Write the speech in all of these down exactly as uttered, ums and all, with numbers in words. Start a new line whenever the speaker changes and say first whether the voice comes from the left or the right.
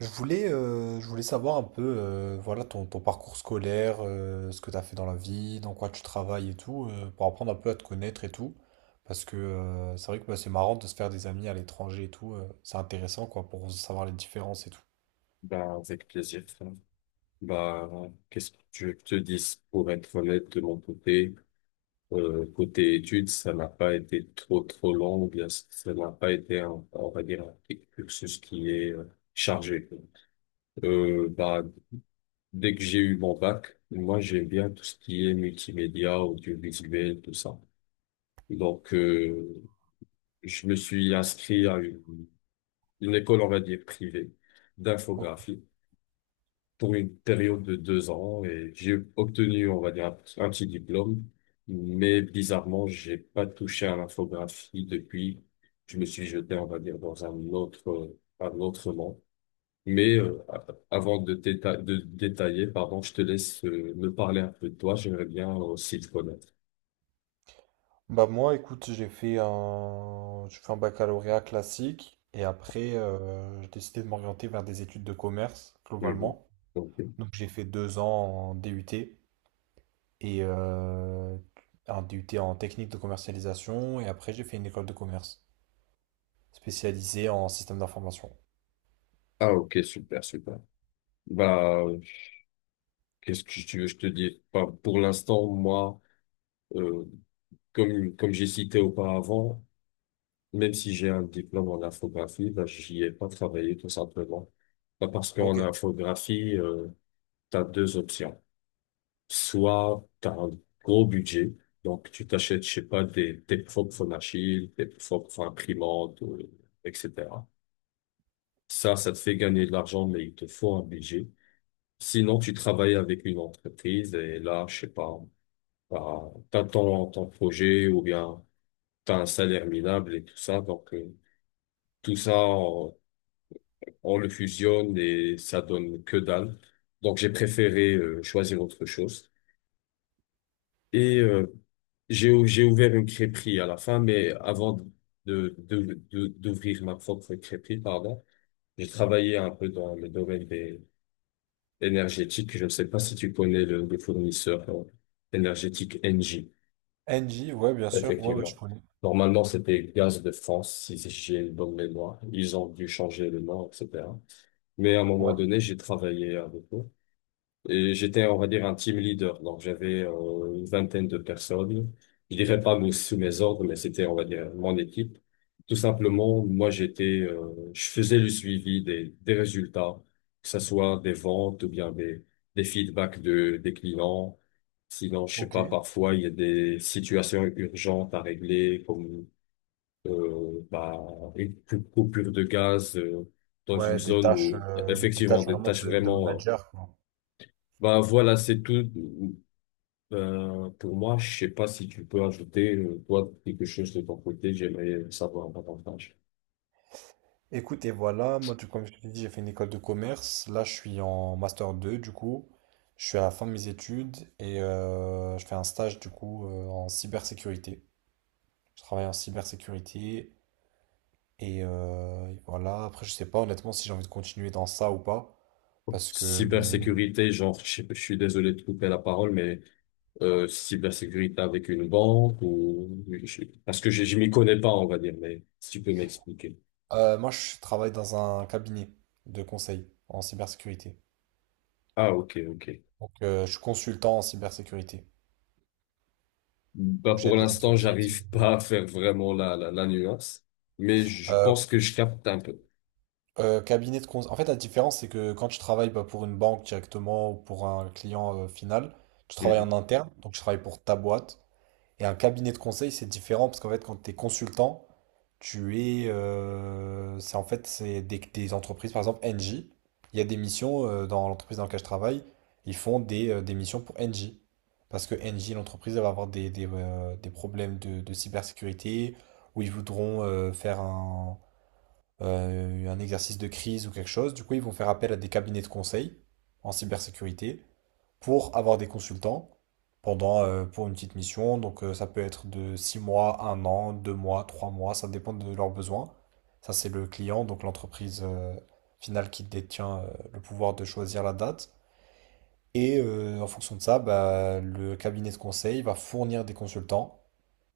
right: Je voulais, euh, je voulais savoir un peu euh, voilà, ton, ton parcours scolaire, euh, ce que tu as fait dans la vie, dans quoi tu travailles et tout, euh, pour apprendre un peu à te connaître et tout. Parce que euh, c'est vrai que bah, c'est marrant de se faire des amis à l'étranger et tout. Euh, c'est intéressant quoi, pour savoir les différences et tout.
left: Bah, avec plaisir, frère. Bah, qu'est-ce que tu veux que je te dise? Pour être honnête, de mon côté, euh, côté études, ça n'a pas été trop, trop long, ou bien ça n'a pas été, un, on va dire, un cursus qui est euh, chargé. Euh, bah, dès que j'ai eu mon bac, moi, j'aime bien tout ce qui est multimédia, audiovisuel, tout ça. Donc, euh, je me suis inscrit à une, une école, on va dire, privée
right: Ok.
left: d'infographie, pour une période de deux ans et j'ai obtenu, on va dire, un, un petit diplôme. Mais bizarrement, j'ai pas touché à l'infographie depuis. Je me suis jeté, on va dire, dans un autre, un autre monde. Mais euh, a- avant de, déta- de détailler, pardon, je te laisse euh, me parler un peu de toi. J'aimerais bien aussi te connaître.
right: Bah moi, écoute, j'ai fait un... j'ai fait un baccalauréat classique et après, euh, j'ai décidé de m'orienter vers des études de commerce,
left: Mhm.
right: globalement.
left: Ok.
right: Donc j'ai fait deux ans en D U T et euh, un D U T en technique de commercialisation. Et après, j'ai fait une école de commerce spécialisée en système d'information.
left: Ah, ok, super, super. Bah, qu'est-ce que tu veux, je te dis? Bah, pour l'instant, moi, euh, comme, comme j'ai cité auparavant, même si j'ai un diplôme en infographie, bah, j'y ai pas travaillé tout simplement. Bah, parce
right: Ok.
left: qu'en infographie, euh, tu as deux options. Soit tu as un gros budget, donc tu t'achètes, je sais pas, des, tes propres phonachiles, tes propres imprimantes, euh, et cetera. Ça, ça te fait gagner de l'argent, mais il te faut un budget. Sinon, tu travailles avec une entreprise et là, je sais pas, bah, t'as ton, ton projet ou bien t'as un salaire minable et tout ça. Donc, euh, tout ça, on le fusionne et ça donne que dalle. Donc j'ai préféré euh, choisir autre chose. Et euh, j'ai j'ai ouvert une crêperie à la fin, mais avant de de de- d'ouvrir ma propre crêperie, pardon, j'ai travaillé un peu dans le domaine des énergétiques. Je ne sais pas si tu connais le, le fournisseur euh, énergétique Engie,
right: N J, ouais, bien sûr. Ouais, ouais, je
left: effectivement.
right: connais.
left: Normalement, c'était Gaz de France, si j'ai une bonne mémoire. Ils ont dû changer le nom, et cetera. Mais à un moment
right: Ouais,
left: donné, j'ai travaillé avec eux. Et j'étais, on va dire, un team leader. Donc, j'avais euh, une vingtaine de personnes. Je dirais pas mes- sous mes ordres, mais c'était, on va dire, mon équipe. Tout simplement, moi, j'étais, euh, je faisais le suivi des, des résultats, que ce soit des ventes ou bien des, des feedbacks de, des clients. Sinon, je sais
right: ok.
left: pas, parfois, il y a des situations urgentes à régler, comme euh, bah, une cou- coupure de gaz euh, dans une
right: Ouais, des
left: zone
right: tâches,
left: où,
right: euh, des
left: effectivement,
right: tâches
left: des
right: vraiment
left: tâches
right: de, de
left: vraiment. euh,
right: manager, quoi.
left: bah voilà, c'est tout. Ben, pour moi, je sais pas si tu peux ajouter, euh, toi, quelque chose de ton côté. J'aimerais savoir davantage.
right: Écoute, et voilà, moi, du- comme je te dis, j'ai fait une école de commerce. Là, je suis en master deux du coup. Je suis à la fin de mes études et euh, je fais un stage, du coup, euh, en cybersécurité. Je travaille en cybersécurité. Et, euh, voilà, après je sais pas honnêtement si j'ai envie de continuer dans ça ou pas, parce que euh,
left: Cybersécurité, genre, je, sais pas, je suis désolé de couper la parole, mais euh, cybersécurité avec une banque ou... je- Parce que je, je m'y connais pas, on va dire, mais si tu peux m'expliquer.
right: euh, moi je travaille dans un cabinet de conseil en cybersécurité.
left: Ah, ok, ok.
right: Donc euh, je suis consultant en cybersécurité.
left: Bah,
right: Donc
left: pour
right: j'aide les
left: l'instant,
right: entreprises.
left: j'arrive pas à faire vraiment la, la, la nuance, mais je
right: Euh,
left: pense que je capte un peu.
right: euh, Cabinet de conseil. En fait la différence c'est que quand tu travailles bah, pour une banque directement ou pour un client euh, final, tu travailles
left: Mhm.
right: en interne, donc tu travailles pour ta boîte. Et un cabinet de conseil, c'est différent parce qu'en fait, quand tu es consultant, tu es. Euh, c'est en fait, c'est des, des entreprises, par exemple, Engie. Il y a des missions euh, dans l'entreprise dans laquelle je travaille, ils font des, euh, des missions pour Engie. Parce que Engie, l'entreprise, elle va avoir des, des, euh, des problèmes de, de cybersécurité où ils voudront euh, faire un, euh, un exercice de crise ou quelque chose. Du coup, ils vont faire appel à des cabinets de conseil en cybersécurité pour avoir des consultants pendant, euh, pour une petite mission. Donc, euh, ça peut être de six mois, un an, deux mois, trois mois, ça dépend de leurs besoins. Ça, c'est le client, donc l'entreprise euh, finale qui détient euh, le pouvoir de choisir la date. Et euh, en fonction de ça, bah, le cabinet de conseil va fournir des consultants,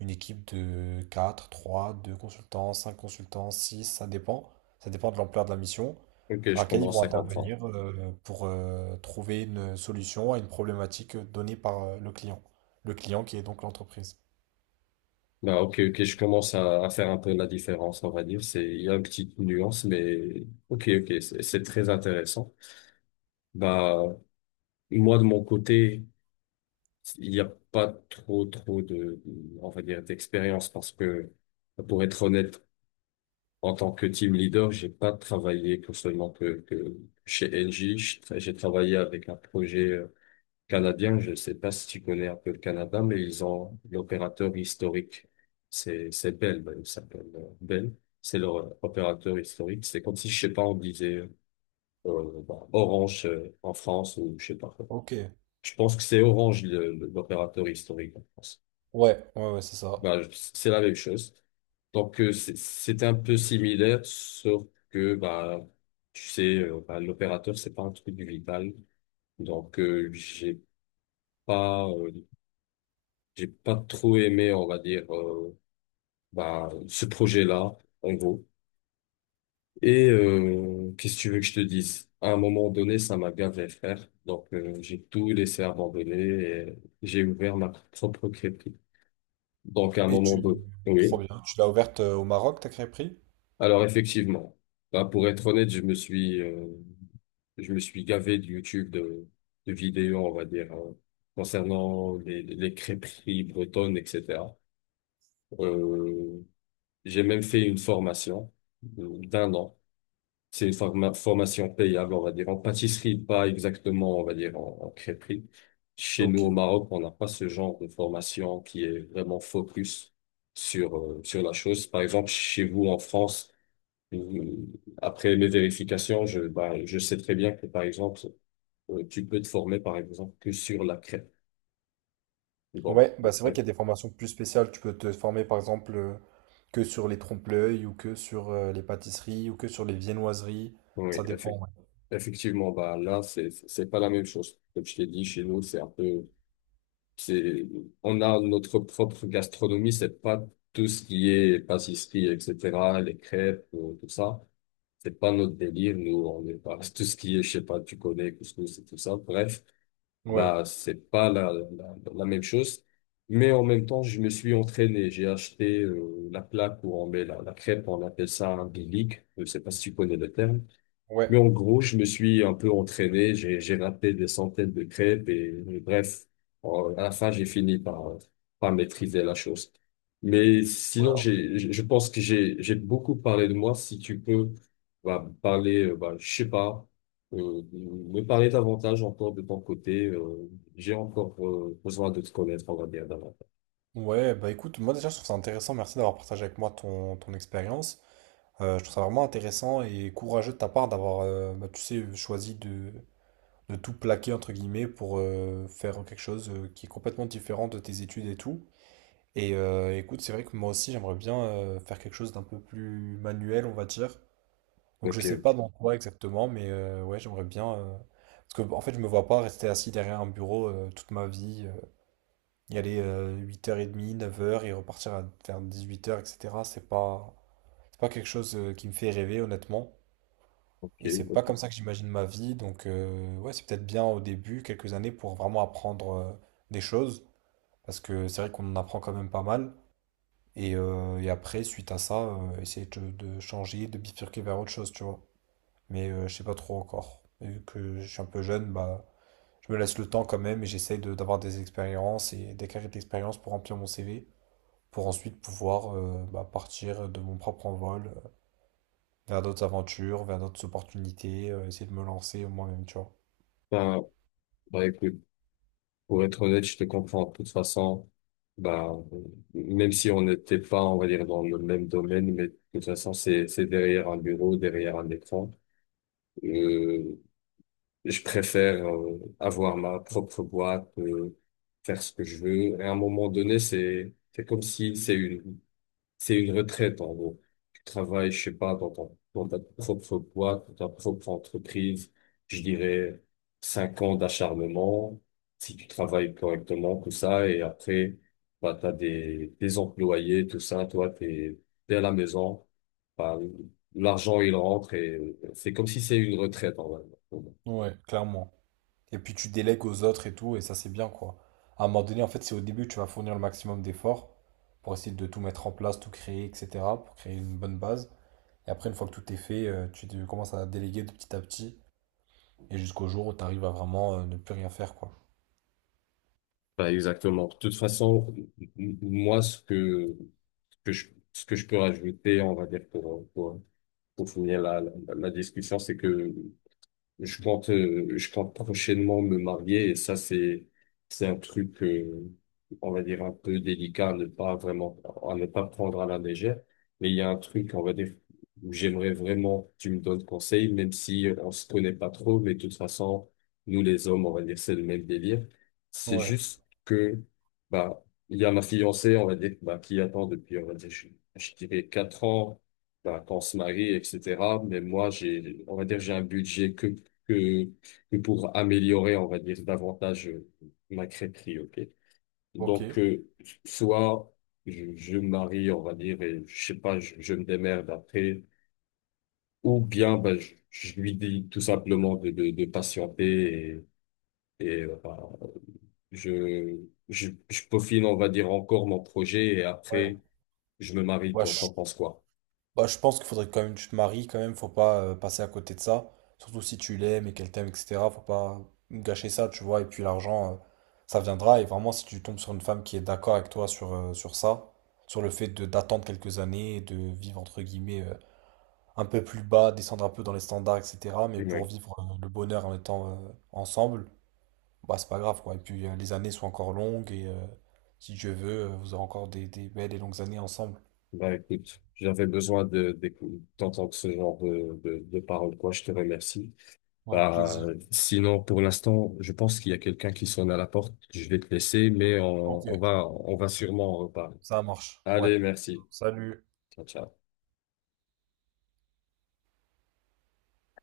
right: une équipe de quatre, trois, deux consultants, cinq consultants, six, ça dépend. Ça dépend de l'ampleur de la mission,
left: Ok,
right: dans
left: je
right: laquelle ils
left: commence
right: vont
left: à comprendre.
right: intervenir euh, pour euh, trouver une solution à une problématique donnée par euh, le client. Le client qui est donc l'entreprise.
left: Bah, ok, ok, je commence à, à faire un peu la différence, on va dire. C'est, il y a une petite nuance, mais ok, ok, c'est c'est très intéressant. Bah, moi, de mon côté, il n'y a pas trop, trop de, on va dire, d'expérience parce que, pour être honnête, en tant que team leader, j'ai pas travaillé que seulement que, que chez N J. J'ai tra- j'ai travaillé avec un projet euh, canadien, je ne sais pas si tu connais un peu le Canada, mais ils ont l'opérateur historique. C'est c'est Bell, ben, il s'appelle euh, Bell. C'est leur euh, opérateur historique. C'est comme si, je sais pas, on disait euh, bah, Orange euh, en France ou je sais pas quoi.
right: Ok.
left: Je pense que c'est Orange le- le- l'opérateur historique en France.
right: Ouais, ouais, ouais, c'est ça.
left: Bah, je- c'est la même chose. Donc euh, c'est c'est un peu similaire, sauf que bah tu sais, euh, bah, l'opérateur c'est pas un truc vital. Donc euh, j'ai pas euh, J'ai pas trop aimé, on va dire, euh, bah, ce projet-là, en gros. Et euh, qu'est-ce que tu veux que je te dise? À un moment donné, ça m'a gavé, frère. Donc, euh, j'ai tout laissé abandonner et j'ai ouvert ma propre crêperie. Donc, à un
right: Et
left: moment
right: tu...
left: donné,
right: Trop
left: oui.
right: bien. Tu l'as ouverte euh, au Maroc, ta crêperie?
left: Alors, effectivement, bah, pour être honnête, je me suis, euh, je me suis gavé de YouTube, de, de vidéos, on va dire, hein, concernant les, les crêperies bretonnes, et cetera. J'ai même fait une formation euh, d'un an. C'est une forma- formation payable, on va dire, en pâtisserie, pas exactement, on va dire, en, en crêperie. Chez nous,
right: Ok.
left: au Maroc, on n'a pas ce genre de formation qui est vraiment focus sur, euh, sur la chose. Par exemple, chez vous, en France, euh, après mes vérifications, je, bah, je sais très bien que, par exemple, euh, tu peux te former, par exemple, que sur la crêpe. Bon,
right: Ouais, bah c'est vrai
left: euh,
right: qu'il y a des formations plus spéciales. Tu peux te former par exemple euh, que sur les trompe-l'œil ou que sur euh, les pâtisseries ou que sur les viennoiseries.
left: oui,
right: Ça
left: effe-
right: dépend. Ouais,
left: effectivement, bah, là, c'est, c'est pas la même chose. Comme je t'ai dit, chez nous, c'est un peu. C'est, on a notre propre gastronomie, c'est pas tout ce qui est pâtisserie, et cetera, les crêpes, euh, tout ça. C'est pas notre délire, nous, on est pas, tout ce qui est, je sais pas, tu connais, couscous et tout ça. Bref,
right: ouais,
left: bah, c'est pas la, la, la même chose. Mais en même temps, je me suis entraîné. J'ai acheté, euh, la plaque où on met la, la crêpe, on appelle ça un bilic. Je sais pas si tu connais le terme.
right: ouais.
left: Mais en gros, je me suis un peu entraîné, j'ai j'ai raté des centaines de crêpes et et bref, en- à la fin, j'ai fini par par maîtriser la chose. Mais sinon,
right: Ouais.
left: j'ai je je pense que j'ai j'ai beaucoup parlé de moi. Si tu peux bah, parler, euh, bah, je sais pas, euh, me parler davantage encore de ton côté. euh, j'ai encore euh, besoin de te connaître, on va dire davantage.
right: Ouais, bah écoute, moi déjà je trouve ça intéressant. Merci d'avoir partagé avec moi ton, ton expérience. Euh, je trouve ça vraiment intéressant et courageux de ta part d'avoir, euh, bah, tu sais, choisi de, de, tout plaquer entre guillemets pour euh, faire quelque chose euh, qui est complètement différent de tes études et tout. Et euh, écoute, c'est vrai que moi aussi j'aimerais bien euh, faire quelque chose d'un peu plus manuel, on va dire. Donc je
left: Ok,
right: sais pas
left: ok,
right: dans quoi exactement, mais euh, ouais, j'aimerais bien. euh, Parce que en fait, je me vois pas rester assis derrière un bureau euh, toute ma vie, euh, y aller huit heures trente, neuf heures et repartir à, vers dix-huit heures, et cetera. C'est pas, c'est pas quelque chose euh, qui me fait rêver, honnêtement.
left: ok,
right: Et c'est pas
left: ok.
right: comme ça que j'imagine ma vie. Donc euh, ouais, c'est peut-être bien au début, quelques années, pour vraiment apprendre euh, des choses. Parce que c'est vrai qu'on en apprend quand même pas mal. Et, euh, et après, suite à ça, euh, essayer de, de changer, de bifurquer vers autre chose, tu vois. Mais euh, je sais pas trop encore. Et vu que je suis un peu jeune, bah, je me laisse le temps quand même et j'essaye de- d'avoir des expériences et d'acquérir de l'expérience pour remplir mon C V, pour ensuite pouvoir euh, bah, partir de mon propre envol euh, vers d'autres aventures, vers d'autres opportunités, euh, essayer de me lancer moi-même, tu vois.
left: Bah, bah écoute. Pour être honnête, je te comprends. De toute façon, bah, même si on n'était pas, on va dire, dans le même domaine, mais de toute façon, c'est, c'est derrière un bureau, derrière un écran. Euh, je préfère euh, avoir ma propre boîte, euh, faire ce que je veux. Et à un moment donné, c'est, c'est comme si c'est une c'est une retraite en gros. Tu travailles, je sais pas, dans ton- dans ta propre boîte, dans ta propre entreprise, je dirais cinq ans d'acharnement, si tu travailles correctement, tout ça, et après, bah, t'as des, des employés, tout ça, toi, t'es, t'es à la maison, bah, l'argent, il rentre et c'est comme si c'est une retraite, en vrai.
right: Ouais. Clairement. Et puis tu délègues aux autres et tout, et ça c'est bien quoi. À un moment donné, en fait, c'est au début que tu vas fournir le maximum d'efforts pour essayer de tout mettre en place, tout créer, et cetera, pour créer une bonne base. Et après, une fois que tout est fait, euh, tu te- commences à déléguer de petit à petit. Et jusqu'au jour où tu arrives à vraiment euh, ne plus rien faire, quoi.
left: Bah, exactement. De toute façon, m- m- moi, ce que, que je, ce que je peux rajouter, on va dire, pour, pour pour finir la, la, la discussion, c'est que je compte, euh, je compte prochainement me marier et ça, c'est, c'est un truc, euh, on va dire, un peu délicat à ne pas vraiment, à ne pas prendre à la légère. Mais il y a un truc, on va dire, où j'aimerais vraiment que tu me donnes conseil, même si on se connaît pas trop, mais de toute façon, nous les hommes, on va dire, c'est le même délire. C'est
right: Ouais,
left: juste que, bah, il y a ma fiancée, on va dire, bah, qui attend depuis, on va dire, je, je dirais quatre ans bah, qu'on se marie, et cetera. Mais moi, j'ai, on va dire, j'ai un budget que que, que pour améliorer, on va dire, davantage euh, ma crêperie, ok?
right: ok.
left: Donc, euh, soit je, je me marie, on va dire, et je sais pas, je, je me démerde après, ou bien ben, je, je lui dis tout simplement de, de, de patienter et, et euh, ben, je, je, je peaufine, on va dire, encore mon projet et
right: Ouais.
left: après, je me marie,
right: Ouais,
left: t'en t'en
right: je,
left: penses quoi?
right: bah, je pense qu'il faudrait quand même que tu te maries, quand même, faut pas euh, passer à côté de ça. Surtout si tu l'aimes et qu'elle t'aime, et cetera. Faut pas gâcher ça, tu vois. Et puis l'argent, euh, ça viendra. Et vraiment, si tu tombes sur une femme qui est d'accord avec toi sur, euh, sur ça, sur le fait de d'attendre quelques années, et de vivre entre guillemets euh, un peu plus bas, descendre un peu dans les standards, et cetera. Mais pour
left: Ouais.
right: vivre euh, le bonheur en étant euh, ensemble, bah, c'est pas grave, quoi. Et puis, euh, les années sont encore longues et euh, si Dieu veut, euh, vous aurez encore des, des belles et longues années ensemble.
left: Bah écoute, j'avais besoin de, d'écou- d'entendre ce genre de, de, de paroles, quoi. Je te remercie.
right: Ouais, avec
left: Bah,
right: plaisir.
left: sinon, pour l'instant, je pense qu'il y a quelqu'un qui sonne à la porte. Je vais te laisser, mais
right: Ok,
left: on, on va, on va sûrement en reparler.
right: ça marche. Ouais.
left: Allez, merci.
right: Salut.
left: Ciao, ciao.